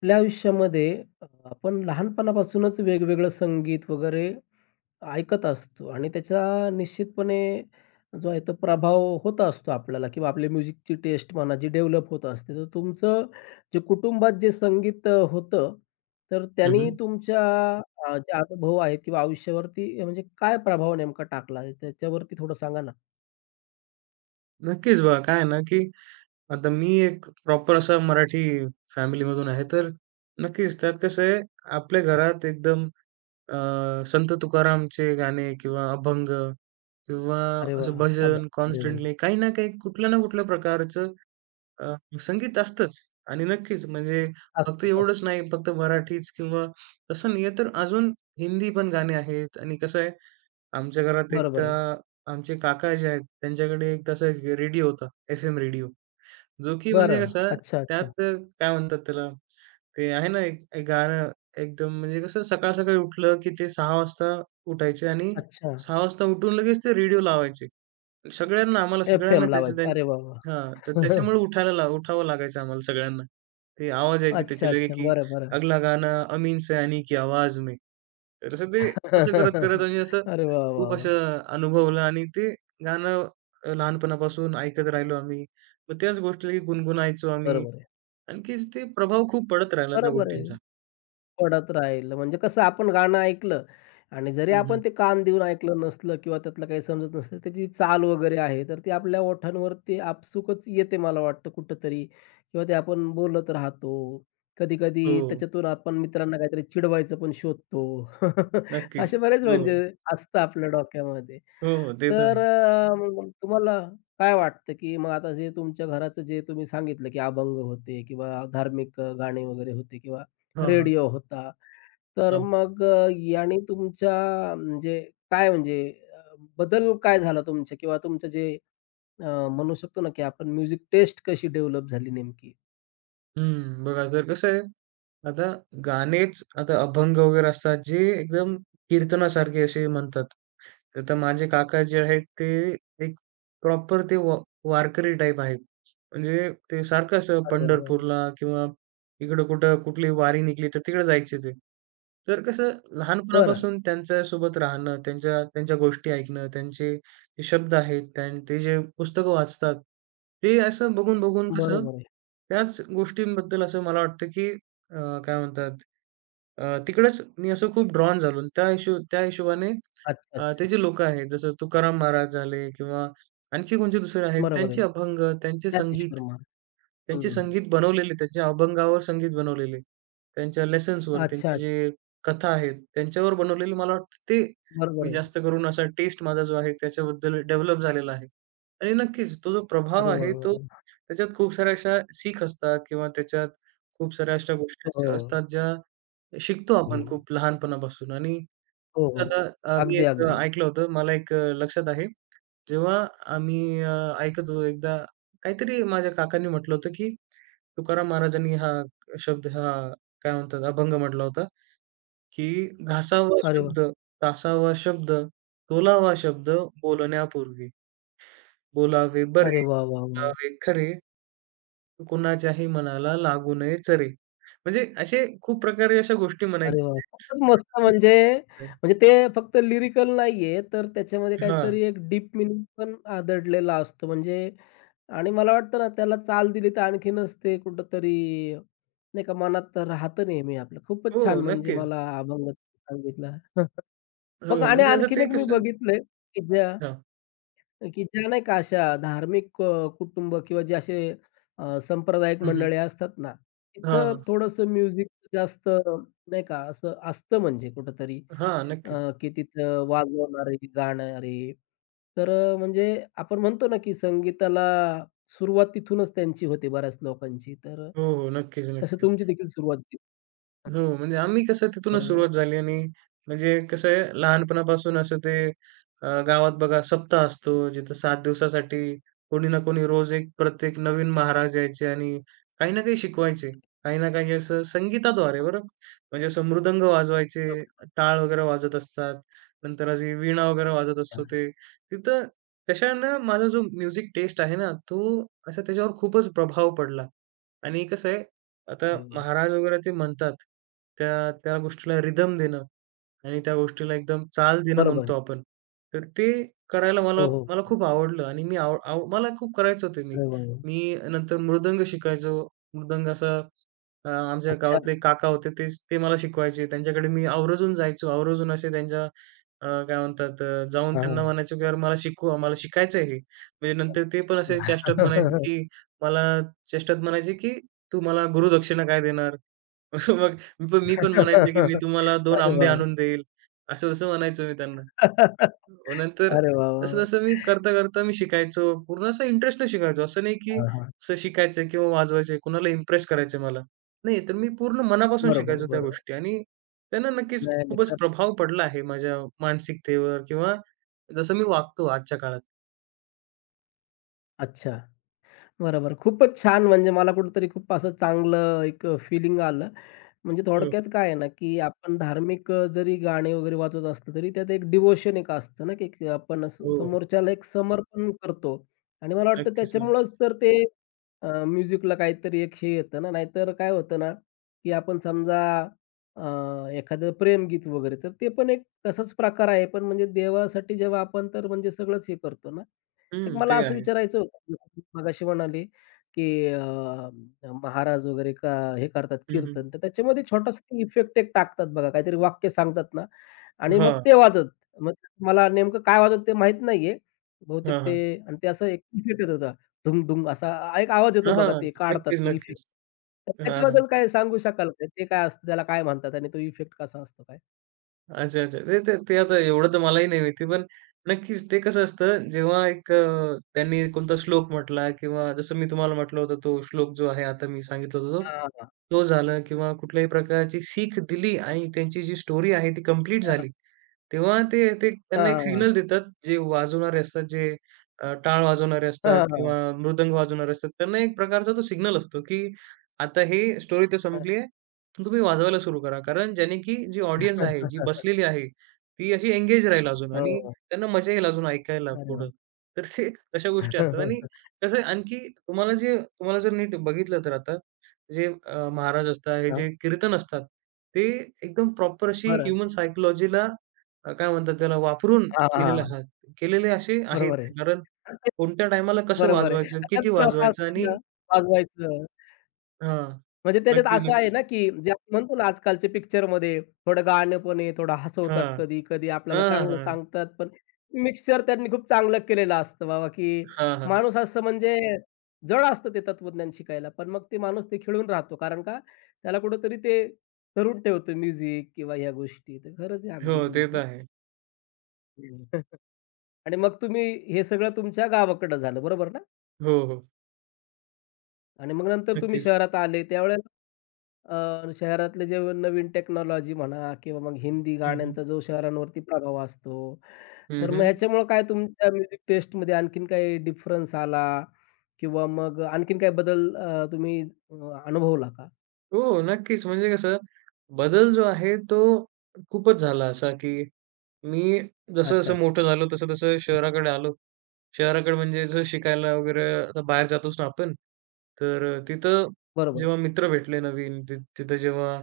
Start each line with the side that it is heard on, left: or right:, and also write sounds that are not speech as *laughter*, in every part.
left: आपल्या आयुष्यामध्ये आपण लहानपणापासूनच वेगवेगळं संगीत वगैरे ऐकत असतो आणि त्याचा निश्चितपणे जो आहे तो प्रभाव होत असतो आपल्याला किंवा आपली म्युझिकची टेस्ट म्हणा जी डेव्हलप होत असते. तर तुमचं जे कुटुंबात जे संगीत होतं, तर
right: हं,
left: त्यांनी
right: हं.
left: तुमच्या जे अनुभव आहेत किंवा आयुष्यावरती म्हणजे काय प्रभाव नेमका टाकला आहे? त्याच्यावरती थोडं सांगा ना?
right: नक्कीच बघा काय आहे ना, की आता मी एक प्रॉपर असा मराठी फॅमिलीमधून आहे, तर नक्कीच त्यात कसं आहे, आपल्या घरात एकदम संत तुकारामचे गाणे किंवा अभंग किंवा
left: अरे वाह!
right: असं
left: क्या बात
right: भजन
left: है.
right: कॉन्स्टंटली काही ना काही कुठल्या ना कुठल्या प्रकारचं अ, संगीत असतंच. आणि नक्कीच म्हणजे
left: असतंच,
right: फक्त
left: असतं.
right: एवढंच
left: असतं.
right: नाही, फक्त मराठीच किंवा तसं नाही आहे, तर अजून हिंदी पण गाणे आहेत. आणि कसं आहे, आमच्या घरात
left: बरोबर
right: एकदा
left: आहे.
right: आमचे काका जे आहेत, त्यांच्याकडे एक तसा एक रेडिओ होता, एफ-एम रेडिओ. जो की म्हणजे
left: बरं.
right: कसा
left: अच्छा, अच्छा.
right: त्यात काय म्हणतात त्याला, ते आहे ना एक एक गाणं, एकदम म्हणजे कसं सकाळ-सकाळी उठलं की ते 6:00 वाजता उठायचे. आणि
left: अच्छा.
right: 6:00 वाजता उठून लगेच ते रेडिओ लावायचे. सगळ्यांना, आम्हाला सगळ्यांना
left: एफ-एम
right: त्याचे
left: लावायची. अरे वाह! वाह!
right: हां, तर त्याच्यामुळे
left: *laughs*
right: उठायला ला उठावं लागायचं आम्हाला सगळ्यांना. ते आवाज यायची
left: अच्छा,
right: त्याची लगे
left: अच्छा.
right: की
left: बरं, बरं.
right: अगला गाना अमीन सयानी की आवाज में. तर असं ते असं करत-करत
left: *laughs*
right: म्हणजे असं
left: अरे वाह! वाह!
right: खूप
left: वाह!
right: असं अनुभवलं. आणि ते गाणं लहानपणापासून ऐकत राहिलो आम्ही. मग त्याच गोष्टी गुणगुणायचो आम्ही.
left: बरोबर आहे.
right: आणखी ते प्रभाव खूप पडत राहिला त्या
left: बरोबर आहे.
right: गोष्टींचा.
left: पडत राहिलं म्हणजे कसं आपण गाणं ऐकलं आणि जरी
right: हं,
left: आपण
right: हं.
left: ते कान देऊन ऐकलं नसलं किंवा त्यातलं काही समजत नसलं, त्याची चाल वगैरे आहे, तर ती आपल्या ओठांवरती आपसूकच येते मला वाटतं कुठेतरी किंवा ते आपण बोलत राहतो. कधी-कधी
right: हो,
left: त्याच्यातून आपण मित्रांना काहीतरी चिडवायचं पण शोधतो. *laughs*
right: नक्कीच.
left: असे बरेच
right: हो, हो.
left: म्हणजे असतं आपल्या डोक्यामध्ये.
right: हो, हो. ते तर
left: तर
right: आहे.
left: मग तुम्हाला काय वाटतं, की मग आता जे तुमच्या घराचं जे तुम्ही सांगितलं, की अभंग होते किंवा धार्मिक गाणे वगैरे होते किंवा
right: हां, हां.
left: रेडिओ होता. तर
right: हां.
left: मग याने तुमच्या म्हणजे काय म्हणजे बदल काय झाला तुमच्या किंवा तुमचं जे अ, म्हणू शकतो ना, की आपण म्युझिक टेस्ट कशी डेव्हलप झाली नेमकी?
right: हं, बघा तर कसं आहे, आता गाणेच आता अभंग वगैरे असतात, जे एकदम कीर्तनासारखे असे म्हणतात. तर आता माझे काका जे आहेत, ते एक प्रॉपर ते वा वारकरी टाइप आहेत. म्हणजे ते सारखं असं
left: अरे वाह! वाह!
right: पंढरपूरला किंवा इकडं कुठं कुठली वारी निघली, तर तिकडे जायचे ते. तर कसं
left: बरं.
right: लहानपणापासून त्यांच्यासोबत राहणं, त्यांच्या त्यांच्या गोष्टी ऐकणं, त्यांचे हे शब्द आहेत आणि ते जे पुस्तकं वाचतात, ते असं बघून-बघून कसं
left: बरोबर आहे.
right: त्याच गोष्टींबद्दल असं मला वाटतं, की काय म्हणतात, तिकडंच मी असं खूप ड्रॉन झालो. आणि त्या हिशोबाने
left: अच्छा,
right: ते
left: अच्छा.
right: जे लोकं आहेत जसं तुकाराम महाराज झाले किंवा आणखी कोणते दुसरे आहेत
left: बरोबर आहे.
right: त्यांचे अभंग, त्यांचे
left: ज्ञानेश्वर
right: संगीत
left: महाराज.
right: त्यांचे
left: हं.
right: संगीत बनवलेले, त्यांच्या अभंगावर संगीत बनवलेले. त्यांच्या लेसन्सवर,
left: अच्छा,
right: त्यांचे
left: अच्छा.
right: जे कथा आहेत, त्यांच्यावर बनवलेले, मला वाटतं ते मी
left: बरोबर आहे.
right: जास्त करून असा टेस्ट माझा जो आहे त्याच्याबद्दल डेव्हलप झालेला आहे. आणि नक्कीच तो जो प्रभाव
left: अरे
right: आहे
left: वाह!
right: तो
left: वाह!
right: त्याच्यात खूप साऱ्या अशा सीख असतात किंवा त्याच्यात खूप साऱ्या अशा गोष्टी
left: वाह!
right: असतात ज्या शिकतो
left: हो,
right: आपण
left: हो.
right: खूप लहानपणापासून. आणि
left: हो, हो.
right: आता मी
left: अगदी,
right: एक
left: अगदी.
right: ऐकलं होतं, मला एक लक्षात आहे. जेव्हा आम्ही ऐकत होतो एकदा, काहीतरी माझ्या काकांनी म्हटलं होतं, की तुकाराम महाराजांनी हा शब्द हा काय म्हणतात अभंग म्हटला होता, की "घासावा
left: अरे वाह!
right: शब्द, तासावा शब्द, तोलावा शब्द बोलण्यापूर्वी. बोलावे बरे,
left: अरे वाह, वाह, वाह!
right: लावे खरे, कुणाच्याही मनाला लागू नये चरे." म्हणजे असे खूप प्रकारे अशा गोष्टी
left: अरे वाह!
right: म्हणायच्या.
left: खूपच *laughs* मस्त म्हणजे
right: *laughs*
left: म्हणजे ते फक्त लिरिकल नाहीये, तर त्याच्यामध्ये
right: हां.
left: काहीतरी एक डीप मीनिंग पण आदळलेला असतो. म्हणजे आणि मला वाटतं ना त्याला चाल दिली तर आणखीनच ते कुठेतरी नाही का मनात राहतं नेहमी आपलं.
right: हो,
left: खूपच छान म्हणजे
right: नक्कीच.
left: मला अभंग सांगितला. *laughs*
right: हो,
left: मग आणि
right: म्हणजे असं
left: आणखीन
right: ते
left: एक मी
right: कसं.
left: बघितलंय की ज्या
right: हां.
left: की ज्या नाही का अशा धार्मिक कुटुंब किंवा जे असे संप्रदायिक
right: हं, हं.
left: मंडळी असतात ना,
right: हां,
left: तिथं
right: हां.
left: थोडंसं म्युझिक जास्त नाही का असं असतं म्हणजे कुठेतरी
right: हां, नक्कीच.
left: की तिथं वाजवणारे, गाणारे. तर म्हणजे आपण म्हणतो ना, की संगीताला सुरुवात तिथूनच त्यांची होते बऱ्याच लोकांची. तर
right: हो, हो. नक्कीच,
left: तसं
right: नक्कीच.
left: तुमची देखील सुरुवात झाली.
right: हो, म्हणजे आम्ही कसं तिथूनच
left: बरोबर आहे.
right: सुरुवात झाली. आणि म्हणजे कसं आहे लहानपणापासून असं ते गावात बघा सप्ताह असतो जिथं 7 दिवसासाठी कोणी ना कोणी रोज एक प्रत्येक नवीन महाराज यायचे आणि काही ना काही शिकवायचे. काही ना काही असं संगीताद्वारे बरं. म्हणजे असं मृदंग वाजवायचे, टाळ वगैरे वाजत असतात. नंतर अशी वीणा वगैरे वाजत
left: अच्छा.
right: असतो ते. तिथं तशानं माझा जो म्युझिक टेस्ट आहे ना, तो असा त्याच्यावर खूपच प्रभाव पडला. आणि कसं आहे, आता
left: अरे वाह!
right: महाराज वगैरे ते म्हणतात, त्या त्या गोष्टीला रिदम देणं आणि त्या गोष्टीला एकदम चाल देणं
left: बरोबर आहे.
right: म्हणतो आपण. तर ते करायला मला
left: हो,
right: मला
left: हो.
right: खूप आवडलं. आणि मी आव आव मला खूप करायचं होतं मी.
left: अरे वाह! वाह!
right: मी नंतर मृदंग शिकायचो. मृदंग असा आमच्या
left: अच्छा.
right: गावातले काका होते तेच ते मला शिकवायचे. त्यांच्याकडे मी आवर्जून जायचो. आवर्जून असे त्यांच्या काय म्हणतात, जाऊन त्यांना
left: हां.
right: म्हणायचो की, "यार मला शिकवा, मला शिकायचं आहे हे." म्हणजे नंतर ते पण असे चेष्टात म्हणायचे
left: *laughs*
right: की, मला चेष्टात म्हणायचे की, "तू मला गुरुदक्षिणा काय देणार?" *laughs* मग मी पण म्हणायचो, की "मी तुम्हाला 2
left: अरे
right: आंबे
left: वाह!
right: आणून देईल." असं-तसं म्हणायचो मी त्यांना.
left: *laughs* अरे
right: मग नंतर
left: वाह, वाह!
right: तसं-तसं मी करता-करता मी शिकायचो. पूर्ण असं इंटरेस्टने शिकायचो. असं नाही, की
left: हां, हां.
right: असं शिकायचं किंवा वाजवायचं, कुणाला इम्प्रेस करायचं मला. नाही, तर मी पूर्ण मनापासून
left: बरोबर
right: शिकायचो
left: आहे,
right: त्या
left: बरोबर.
right: गोष्टी. आणि त्यांना नक्कीच
left: नाही, नाही.
right: खूपच
left: खरं
right: प्रभाव पडला आहे माझ्या मानसिकतेवर किंवा जसं मी वागतो आजच्या काळात.
left: अच्छा. बरोबर. खूपच छान म्हणजे मला कुठेतरी खूप असं चांगलं एक फीलिंग आलं. म्हणजे
right: हो,
left: थोडक्यात काय आहे ना, की आपण धार्मिक जरी गाणे वगैरे वाजवत असलो, तरी त्यात एक डिव्होशन एक असतं ना, की की आपण असं
right: हो.
left: समोरच्याला एक समर्पण करतो आणि मला वाटतं
right: नक्कीच,
left: त्याच्यामुळंच
right: नक्कीच.
left: तर ते म्युझिकला काहीतरी एक हे येतं ना, नाहीतर काय होतं ना, की आपण समजा एखादं प्रेमगीत वगैरे, तर ते पण एक तसाच प्रकार आहे. पण म्हणजे देवासाठी जेव्हा आपण तर म्हणजे सगळंच हे करतो ना,
right: हं,
left: एक मला
right: ते
left: असं
right: आहे.
left: विचारायचं होतं, तुम्ही मगाशी म्हणाले, की महाराज वगैरे का हे करतात
right: हं, हं.
left: कीर्तन, तर त्याच्यामध्ये छोटासा इफेक्ट एक टाकतात बघा, काहीतरी वाक्य सांगतात ना आणि मग
right: हां,
left: ते वाजत. मग मला नेमकं काय वाजत ते माहीत नाहीये. बहुतेक
right: हां,
left: ते
right: हां.
left: आणि ते असं एक इफेक्ट येत होता. ढुंग-ढुंग असा एक आवाज येतो
right: हां,
left: बघा,
right: हां.
left: ते काढतात
right: नक्कीच,
left: ते इफेक्ट.
right: नक्कीच.
left: तर
right: हां, हां.
left: त्याच्याबद्दल काय सांगू शकाल का? ते काय असतं, त्याला काय म्हणतात आणि तो इफेक्ट कसा असतो काय?
right: अच्छा, अच्छा. ते ते ते आता एवढं तर मलाही नाही माहिती. पण नक्कीच ते कसं असतं जेव्हा एक त्यांनी कोणता श्लोक म्हटला किंवा जसं मी तुम्हाला म्हटलं होतं तो श्लोक जो आहे आता मी सांगितलं होतं तो,
left: हां, हां.
right: तो झालं किंवा कुठल्याही प्रकारची सीख दिली आणि त्यांची जी स्टोरी आहे ती कंप्लीट झाली. तेव्हा ते ते त्यांना
left: हां,
right: एक
left: हां, हां.
right: सिग्नल देतात, जे वाजवणारे असतात, जे टाळ वाजवणारे
left: हां,
right: असतात
left: हां,
right: किंवा
left: हां.
right: मृदंग वाजवणारे असतात. त्यांना एक प्रकारचा तो सिग्नल असतो, की आता ही स्टोरी तर
left: हां.
right: संपली आहे. तुम्ही वाजवायला सुरू करा. कारण ज्याने की जी ऑडियन्स आहे, जी बसलेली आहे, ती अशी एंगेज राहील अजून. आणि
left: हो.
right: त्यांना मजा येईल अजून ऐकायला पुढं.
left: अरे
right: तर ते तशा गोष्टी असतात.
left: वाह!
right: आणि
left: *laughs*
right: कसं आहे, आणखी तुम्हाला जर नीट बघितलं तर आता जे महाराज असतात, हे जे कीर्तन असतात, ते एकदम प्रॉपर अशी
left: बरं.
right: ह्युमन सायकॉलॉजीला काय म्हणतात त्याला वापरून
left: हां, हां,
right: केलेले
left: हां.
right: आहात. केलेले असे आहेत.
left: बरोबर आहे.
right: ते. कारण कोणत्या टायमाला कसं
left: बरोबर आहे.
right: वाजवायचं,
left: त्यात
right: किती
left: पण असं
right: वाजवायचं
left: असतं
right: आणि.
left: ना, वाजवायचं.
right: हां.
left: म्हणजे त्याच्यात
right: नक्कीच,
left: असं आहे
right: नक्कीच.
left: ना, की जे आपण म्हणतो ना, आजकालचे पिक्चरमध्ये थोडं गाणं पण आहे, थोडं हसवतात
right: हां.
left: कधी, कधी
right: हां,
left: आपल्याला
right: हां,
left: चांगलं
right: हां.
left: सांगतात, पण मिक्सचर त्यांनी खूप चांगलं केलेलं असतं बाबा, की
right: हां, हां.
left: माणूस असं म्हणजे जड असतं ते तत्त्वज्ञान शिकायला, पण मग ते माणूस ते खिळून राहतो. कारण का, त्याला कुठेतरी ते धरून ठेवतो म्युझिक किंवा ह्या गोष्टी. तर खरंच आहे
right: हो,
left: अगदी
right: ते तर
left: तुमचं.
right: आहे.
left: हं. आणि मग तुम्ही हे सगळं तुमच्या गावाकडं झालं, बरोबर ना?
right: हो, हो.
left: आणि मग नंतर तुम्ही
right: नक्कीच.
left: शहरात आले त्यावेळेला शहरातले जे नवीन टेक्नॉलॉजी म्हणा किंवा मग हिंदी
right: हं, हं.
left: गाण्यांचा जो शहरांवरती प्रभाव असतो,
right: हं,
left: तर मग
right: हं.
left: ह्याच्यामुळं काय तुमच्या म्युझिक टेस्टमध्ये आणखीन काही डिफरन्स आला किंवा मग आणखीन काही बदल तुम्ही अ, अनुभवला का?
right: हो, नक्कीच. म्हणजे कसं बदल जो आहे तो खूपच झाला असा, की मी
left: अच्छा,
right: जसं-जसं
left: अच्छा.
right: मोठं झालो, तसं-तसं शहराकडे आलो. शहराकडे म्हणजे जसं शिकायला वगैरे आता बाहेर जातोच ना आपण, तर तिथं
left: बरोबर.
right: जेव्हा मित्र भेटले नवीन, तिथं जेव्हा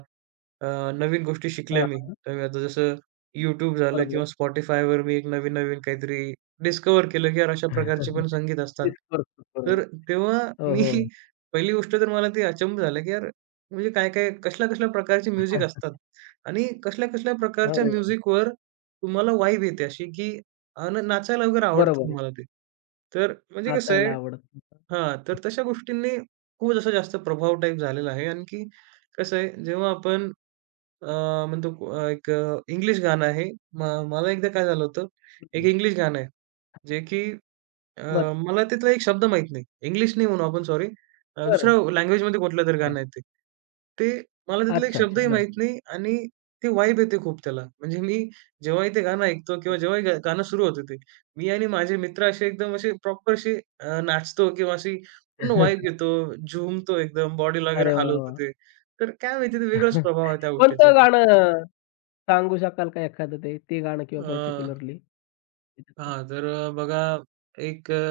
right: अ, नवीन गोष्टी शिकल्या
left: हां,
right: मी.
left: हां.
right: तर मी आता जसं YouTube झालं
left: बरोबर.
right: किंवा Spotifyवर मी एक नवीन-नवीन काहीतरी डिस्कव्हर केलं, की यार अशा प्रकारचे पण
left: *laughs*
right: संगीत असतात.
left: डिस्कोर्स
right: तर
left: होतोय.
right: तेव्हा
left: हो,
right: मी
left: हो.
right: *laughs* पहिली गोष्ट तर मला ते अचंब झालं, की यार म्हणजे काय-काय, कसल्या-कसल्या प्रकारचे म्युझिक असतात आणि कसल्या-कसल्या प्रकारच्या
left: अरे वाह!
right: म्युझिकवर तुम्हाला वाइब येते अशी, की नाचायला वगैरे आवडतं
left: बरोबर आहे.
right: तुम्हाला ते. तर म्हणजे कसं आहे,
left: नाचायला आवडत नव्हतं.
right: हां, तर तशा गोष्टींनी खूप असा जास्त प्रभाव टाइप झालेला आहे. आणखी कसं आहे, जेव्हा आपण अ, म्हणतो, एक इंग्लिश गाणं आहे. म मला एकदा काय झालं होतं, एक इंग्लिश गाणं आहे, जे की अ,
left: बरं,
right: मला तिथला एक शब्द माहीत नाही. इंग्लिश नाही म्हणू आपण सॉरी.
left: बरं.
right: दुसऱ्या लँग्वेजमध्ये कुठलं तरी
left: हां.
right: गाणं आहे ते. ते मला तिथला एक
left: अच्छा, अच्छा.
right: शब्दही
left: बरं.
right: माहीत नाही. आणि ती वाइब येते खूप त्याला. म्हणजे मी जेव्हाही ते गाणं ऐकतो किंवा जेव्हाही गाणं सुरू होतं ते, मी आणि माझे मित्र असे एकदम असे प्रॉपर असे नाचतो किंवा अशी पूर्ण वाइब
left: *laughs*
right: घेतो, झुमतो एकदम, बॉडीला वगैरे
left: अरे वाह,
right: हलवतो
left: वाह!
right: ते. तर काय माहिती, ते वेगळाच प्रभाव आहे
left: *laughs*
right: त्या गोष्टीचा.
left: कोणतं गाणं सांगू शकाल का एखादं ते, ते गाणं किंवा
right: अ,
left: पर्टिक्युलरली?
right: हां, तर बघा एक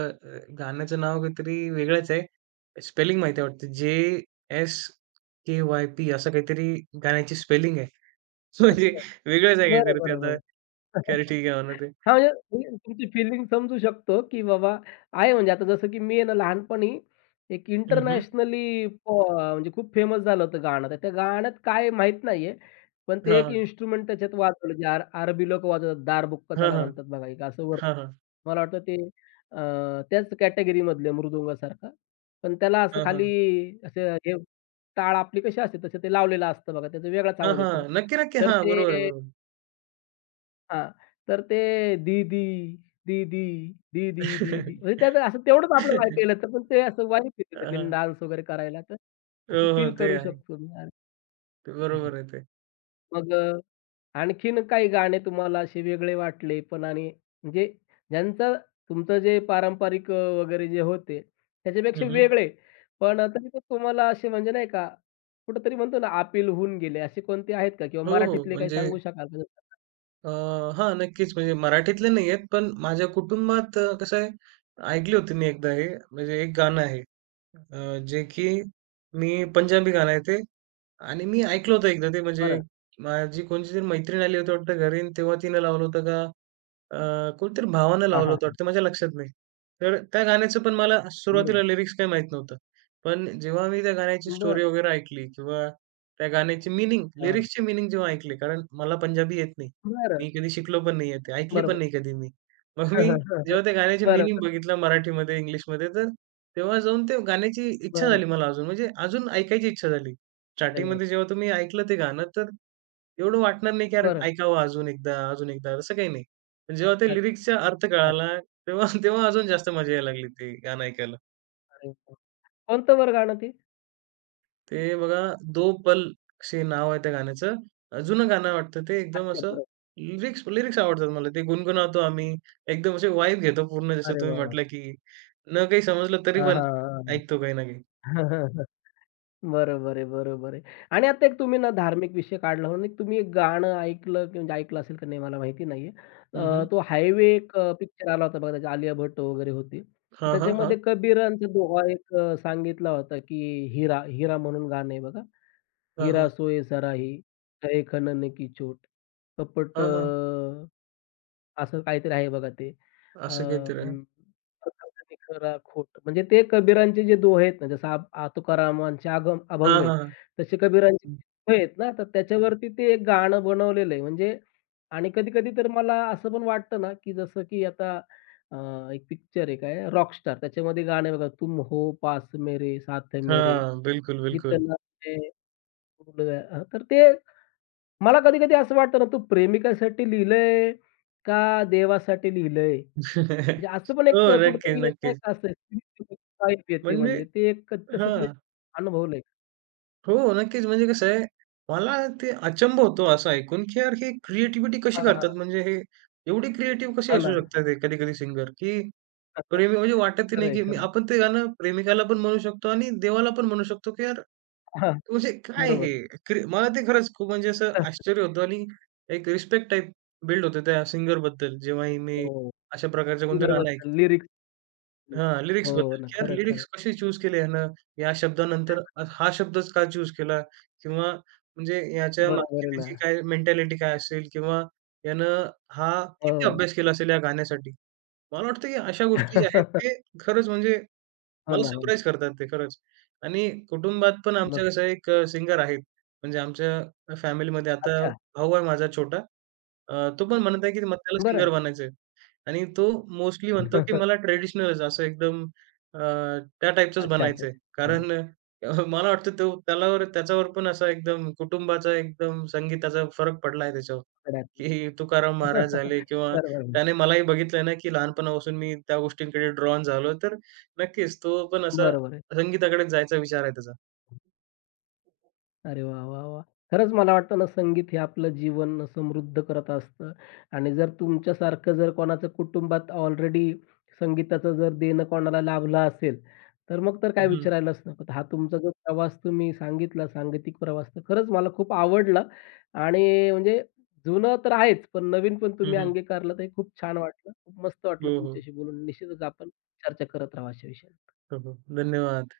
right: गाण्याचं नाव काहीतरी वेगळंच आहे. स्पेलिंग माहिती आहे वाटतं. जे-एस-के-वाय-पी असं काहीतरी गाण्याची स्पेलिंग आहे. *laughs* म्हणजे
left: अच्छा.
right: वेगळंच आहे काहीतरी ते
left: बरं,
right: आता.
left: बरं,
right: खैर ठीक आहे म्हणा
left: *laughs*
right: ते.
left: हां, म्हणजे मी तुमची फीलिंग समजू शकतो, की बाबा आहे म्हणजे आता जसं की मी आहे ना लहानपणी एक
right: हं, हं.
left: इंटरनॅशनली प म्हणजे खूप फेमस झालं होतं गाणं. तर त्या गाण्यात काय माहीत नाहीये, पण ते
right: हां,
left: एक
right: हां.
left: इन्स्ट्रुमेंट त्याच्यात वाजवलं, जे अरबी लोकं वाजवतात, दारबुक्का
right: हां,
left: त्याला
right: हां.
left: म्हणतात बघा एक असं
right: हां,
left: वरती.
right: हां.
left: मला वाटतं ते त्याच कॅटेगरीमधले मृदुंगासारखा. पण त्याला असं
right: हां, हां.
left: खाली असं हे टाळ आपली कशी असते, तसं ते लावलेलं असतं बघा, त्याचा वेगळाच आवाज येतो.
right: नक्की, नक्की.
left: तर
right: हां, बरोबर आहे,
left: ते
right: बरोबर.
left: हां. तर ते दीदी, दीदी, दीदी, दीदी म्हणजे
right: *laughs*
left: त्याचं असं तेवढंच आपल्याला ऐकायला येतं, पण ते असं वाईब येते
right: हां,
left: त्यांनी
right: हां.
left: डान्स वगैरे करायला तर
right: हो,
left: असं
right: हो.
left: फील
right: ते
left: करू
right: आहे.
left: शकतो मी. आणि-
right: ते बरोबर आहे ते.
left: मग आणखीन काही गाणे तुम्हाला असे वेगळे वाटले पण आणि म्हणजे ज्यांचं तुमचं जे पारंपरिक वगैरे जे होते त्याच्यापेक्षा
right: हं,
left: वेगळे, पण तरी पण तुम्हाला असे म्हणजे नाही का कुठेतरी म्हणतो ना अपील होऊन गेले असे कोणते आहेत का? किंवा
right: हो, हो.
left: मराठीतले काही
right: म्हणजे
left: सांगू शकाल का?
right: अ, हां, नक्कीच. म्हणजे मराठीतले नाही आहेत, पण माझ्या कुटुंबात कसं आहे, ऐकली होती मी एकदा हे, म्हणजे एक गाणं आहे जे की मी पंजाबी गाणं आहे ते आणि मी ऐकलं होतं एकदा ते म्हणजे
left: बरं.
right: माझी कोणतीतरी मैत्रीण आली होती वाटतं घरी आणि तेव्हा तिनं लावलं होतं का कोणीतरी भावानं
left: हां,
right: लावलं
left: हां,
right: होतं
left: हां.
right: वाटतं, माझ्या लक्षात नाही. तर त्या गाण्याचं पण मला
left: बरोबर.
right: सुरुवातीला लिरिक्स काही माहीत नव्हतं. पण जेव्हा मी त्या गाण्याची
left: बरं.
right: स्टोरी वगैरे ऐकली किंवा त्या गाण्याची मीनिंग,
left: हां.
right: लिरिक्सची मीनिंग जेव्हा ऐकली, कारण मला पंजाबी येत नाही.
left: बरं.
right: मी कधी शिकलो पण नाहीये ते, ऐकली पण
left: बरोबर.
right: नाही कधी मी. मग मी जेव्हा
left: *laughs*
right: त्या गाण्याची मीनिंग
left: बरोबर.
right: बघितलं मराठीमध्ये, इंग्लिशमध्ये, तर तेव्हा जाऊन त्या गाण्याची इच्छा
left: बरं.
right: झाली मला अजून, म्हणजे अजून ऐकायची इच्छा झाली.
left: अरे वाह!
right: स्टार्टिंगमध्ये जेव्हा तुम्ही ऐकलं ते गाणं तर एवढं वाटणार नाही की यार
left: बरं.
right: ऐकावं अजून एकदा, अजून एकदा असं काही नाही. पण जेव्हा ते
left: अच्छा,
right: लिरिक्सचा अर्थ
left: अच्छा,
right: कळाला, तेव्हा *laughs* तेव्हा अजून जास्त मजा यायला लागली ते गाणं ऐकायला.
left: अरे वाह! कोणतं बरं गाणं ते?
right: ते बघा दो पल असे नाव आहे त्या गाण्याचं. जुनं गाणं वाटतं ते एकदम
left: अच्छा
right: असं.
left: बरं.
right: लिरिक्स लिरिक्स आवडतात मला. ते गुणगुणावतो आम्ही. एकदम असे वाइब घेतो पूर्ण जसं
left: अरे
right: तुम्ही
left: वाह! वाह!
right: म्हटलं की न काही समजलं तरी
left: हां,
right: पण
left: हां,
right: ऐकतो काही ना काही.
left: हां. *laughs* बरोबर आहे, बरोबर आहे. आणि आता एक तुम्ही ना धार्मिक विषय काढला म्हणून एक तुम्ही एक गाणं ऐकलं की म्हणजे ऐकलं असेल का नाही मला माहिती नाहीये.
right: हं, हं.
left: तो हायवे एक पिक्चर आला होता बघा त्याच्यात आलिया भट्ट वगैरे होती. तर
right: हां, हां, हां.
left: त्याच्यामध्ये कबीरांचा दोहा एक सांगितला होता की हिरा हिरा म्हणून गाणं आहे बघा.
right: हां, हां.
left: हिरा सोये सराही, तहे खणने की चोट. कपट
right: हां, हां.
left: अ, असं काहीतरी आहे बघा ते. अ,
right: असं काहीतरी आहे.
left: खरा खोट. म्हणजे ते कबीरांचे जे दोहे आहेत ना, जसं आप- आ तुकारामांचे आगम
right: हां,
left: अभंग आहेत,
right: हां, हां.
left: तसे कबीरांचे दोहे आहेत ना, तर त्याच्यावरती ते एक गाणं बनवलेलं आहे. म्हणजे आणि कधी-कधी तर मला असं पण वाटतं ना, की जसं की आता अ, एक पिक्चर आहे काय रॉकस्टार त्याच्यामध्ये गाणं बघा, तुम हो पास मेरे साथ मेरे
right: हां, बिलकुल, बिलकुल.
left: जितना हां, तर ते मला कधी-कधी असं वाटतं ना, तू प्रेमिकासाठी लिहिलंय का देवासाठी लिहिलंय? म्हणजे
right: *laughs*
left: असं पण
right: हो,
left: एक
right: नक्कीच,
left: कुठेतरी येत नाही
right: नक्कीच.
left: का असं वाईब येते
right: म्हणजे
left: म्हणजे ते एक तसं काही
right: हां.
left: अनुभवलंय का?
right: हो, नक्कीच. म्हणजे कसं आहे, मला ते अचंब होतो असं ऐकून, की यार हे क्रिएटिव्हिटी कशी
left: हां,
right: करतात?
left: हां.
right: म्हणजे हे एवढी क्रिएटिव्ह कशी
left: हां
right: असू
left: ना.
right: शकतात हे कधी-कधी सिंगर, की प्रेमी म्हणजे वाटतही
left: खरं
right: नाही,
left: आहे,
right: की मी
left: खरं आहे.
right: आपण ते गाणं प्रेमिकाला पण म्हणू शकतो आणि देवाला पण म्हणू शकतो, की यार
left: हां,
right: म्हणजे काय हे?
left: बरोबर
right: मला ते खरंच खूप म्हणजे असं
left: आहे.
right: आश्चर्य होतं. आणि एक रिस्पेक्ट टाइप बिल्ड होते त्या सिंगरबद्दल, जेव्हाही मी
left: हो.
right: अशा प्रकारचं कोणतं
left: सुंदर
right: गाणं
left: बद्दल
right: ऐकतो.
left: लिरिक्स.
right: हां,
left: हो
right: लिरिक्सबद्दल,
left: ना.
right: की यार
left: खरं,
right: लिरिक्स
left: खरं
right: कसे चूज केले ह्यानं? या शब्दानंतर हा शब्दच का चूज केला? किंवा म्हणजे याच्या
left: बरोबर
right: मागची
left: आहे ना.
right: त्याची काय मेंटॅलिटी काय असेल? किंवा यानं हा किती
left: हो.
right: अभ्यास केला असेल या गाण्यासाठी? मला वाटतं की अशा गोष्टी ज्या आहेत
left: *laughs*
right: ते खरंच म्हणजे
left: हो
right: मला
left: ना, हो
right: सरप्राईज
left: ना.
right: करतात ते खरंच. आणि कुटुंबात पण आमच्या
left: मस्त.
right: कसं आहे एक सिंगर आहेत. म्हणजे आमच्या फॅमिलीमध्ये आता
left: अच्छा.
right: भाऊ आहे माझा छोटा. तो पण म्हणत आहे की मग त्याला सिंगर
left: बरं.
right: बनायचंय. आणि तो मोस्टली म्हणतो, की मला
left: *laughs*
right: ट्रेडिशनलच असं एकदम अ, त्या टाईपचंच
left: अच्छा, अच्छा.
right: बनायचंय.
left: अच्छा.
right: कारण मला वाटतं तो त्याच्यावर पण असा एकदम कुटुंबाचा एकदम संगीताचा फरक पडला आहे त्याच्यावर,
left: बरोबर.
right: की तुकाराम महाराज झाले
left: *laughs*
right: किंवा
left: बरोबर.
right: त्याने मलाही बघितलंय ना, की लहानपणापासून मी त्या गोष्टींकडे ड्रॉन झालो. तर नक्कीच तो पण असा
left: बरोबर.
right: संगीताकडेच जायचा विचार आहे त्याचा.
left: अरे वाह, वाह, वाह! खरंच मला वाटतं ना, संगीत हे आपलं जीवन समृद्ध करत असतं आणि जर तुमच्यासारखं जर कोणाचं कुटुंबात ऑलरेडी संगीताचं जर देणं कोणाला लाभलं असेल, तर मग तर
right: हं,
left: काय
right: हं.
left: विचारायलाच नको. तर हा तुमचा जो प्रवास तुम्ही सांगितला, सांगीतिक प्रवास, तर खरंच मला खूप आवडला आणि म्हणजे जुनं तर आहेच, पण नवीन पण तुम्ही
right: हं,
left: अंगीकारलं, तर हे खूप छान वाटलं. खूप मस्त वाटलं
right: हो, हो.
left: तुमच्याशी बोलून. निश्चितच आपण चर्चा करत राहू अशा विषयावर.
right: हो, हो. धन्यवाद.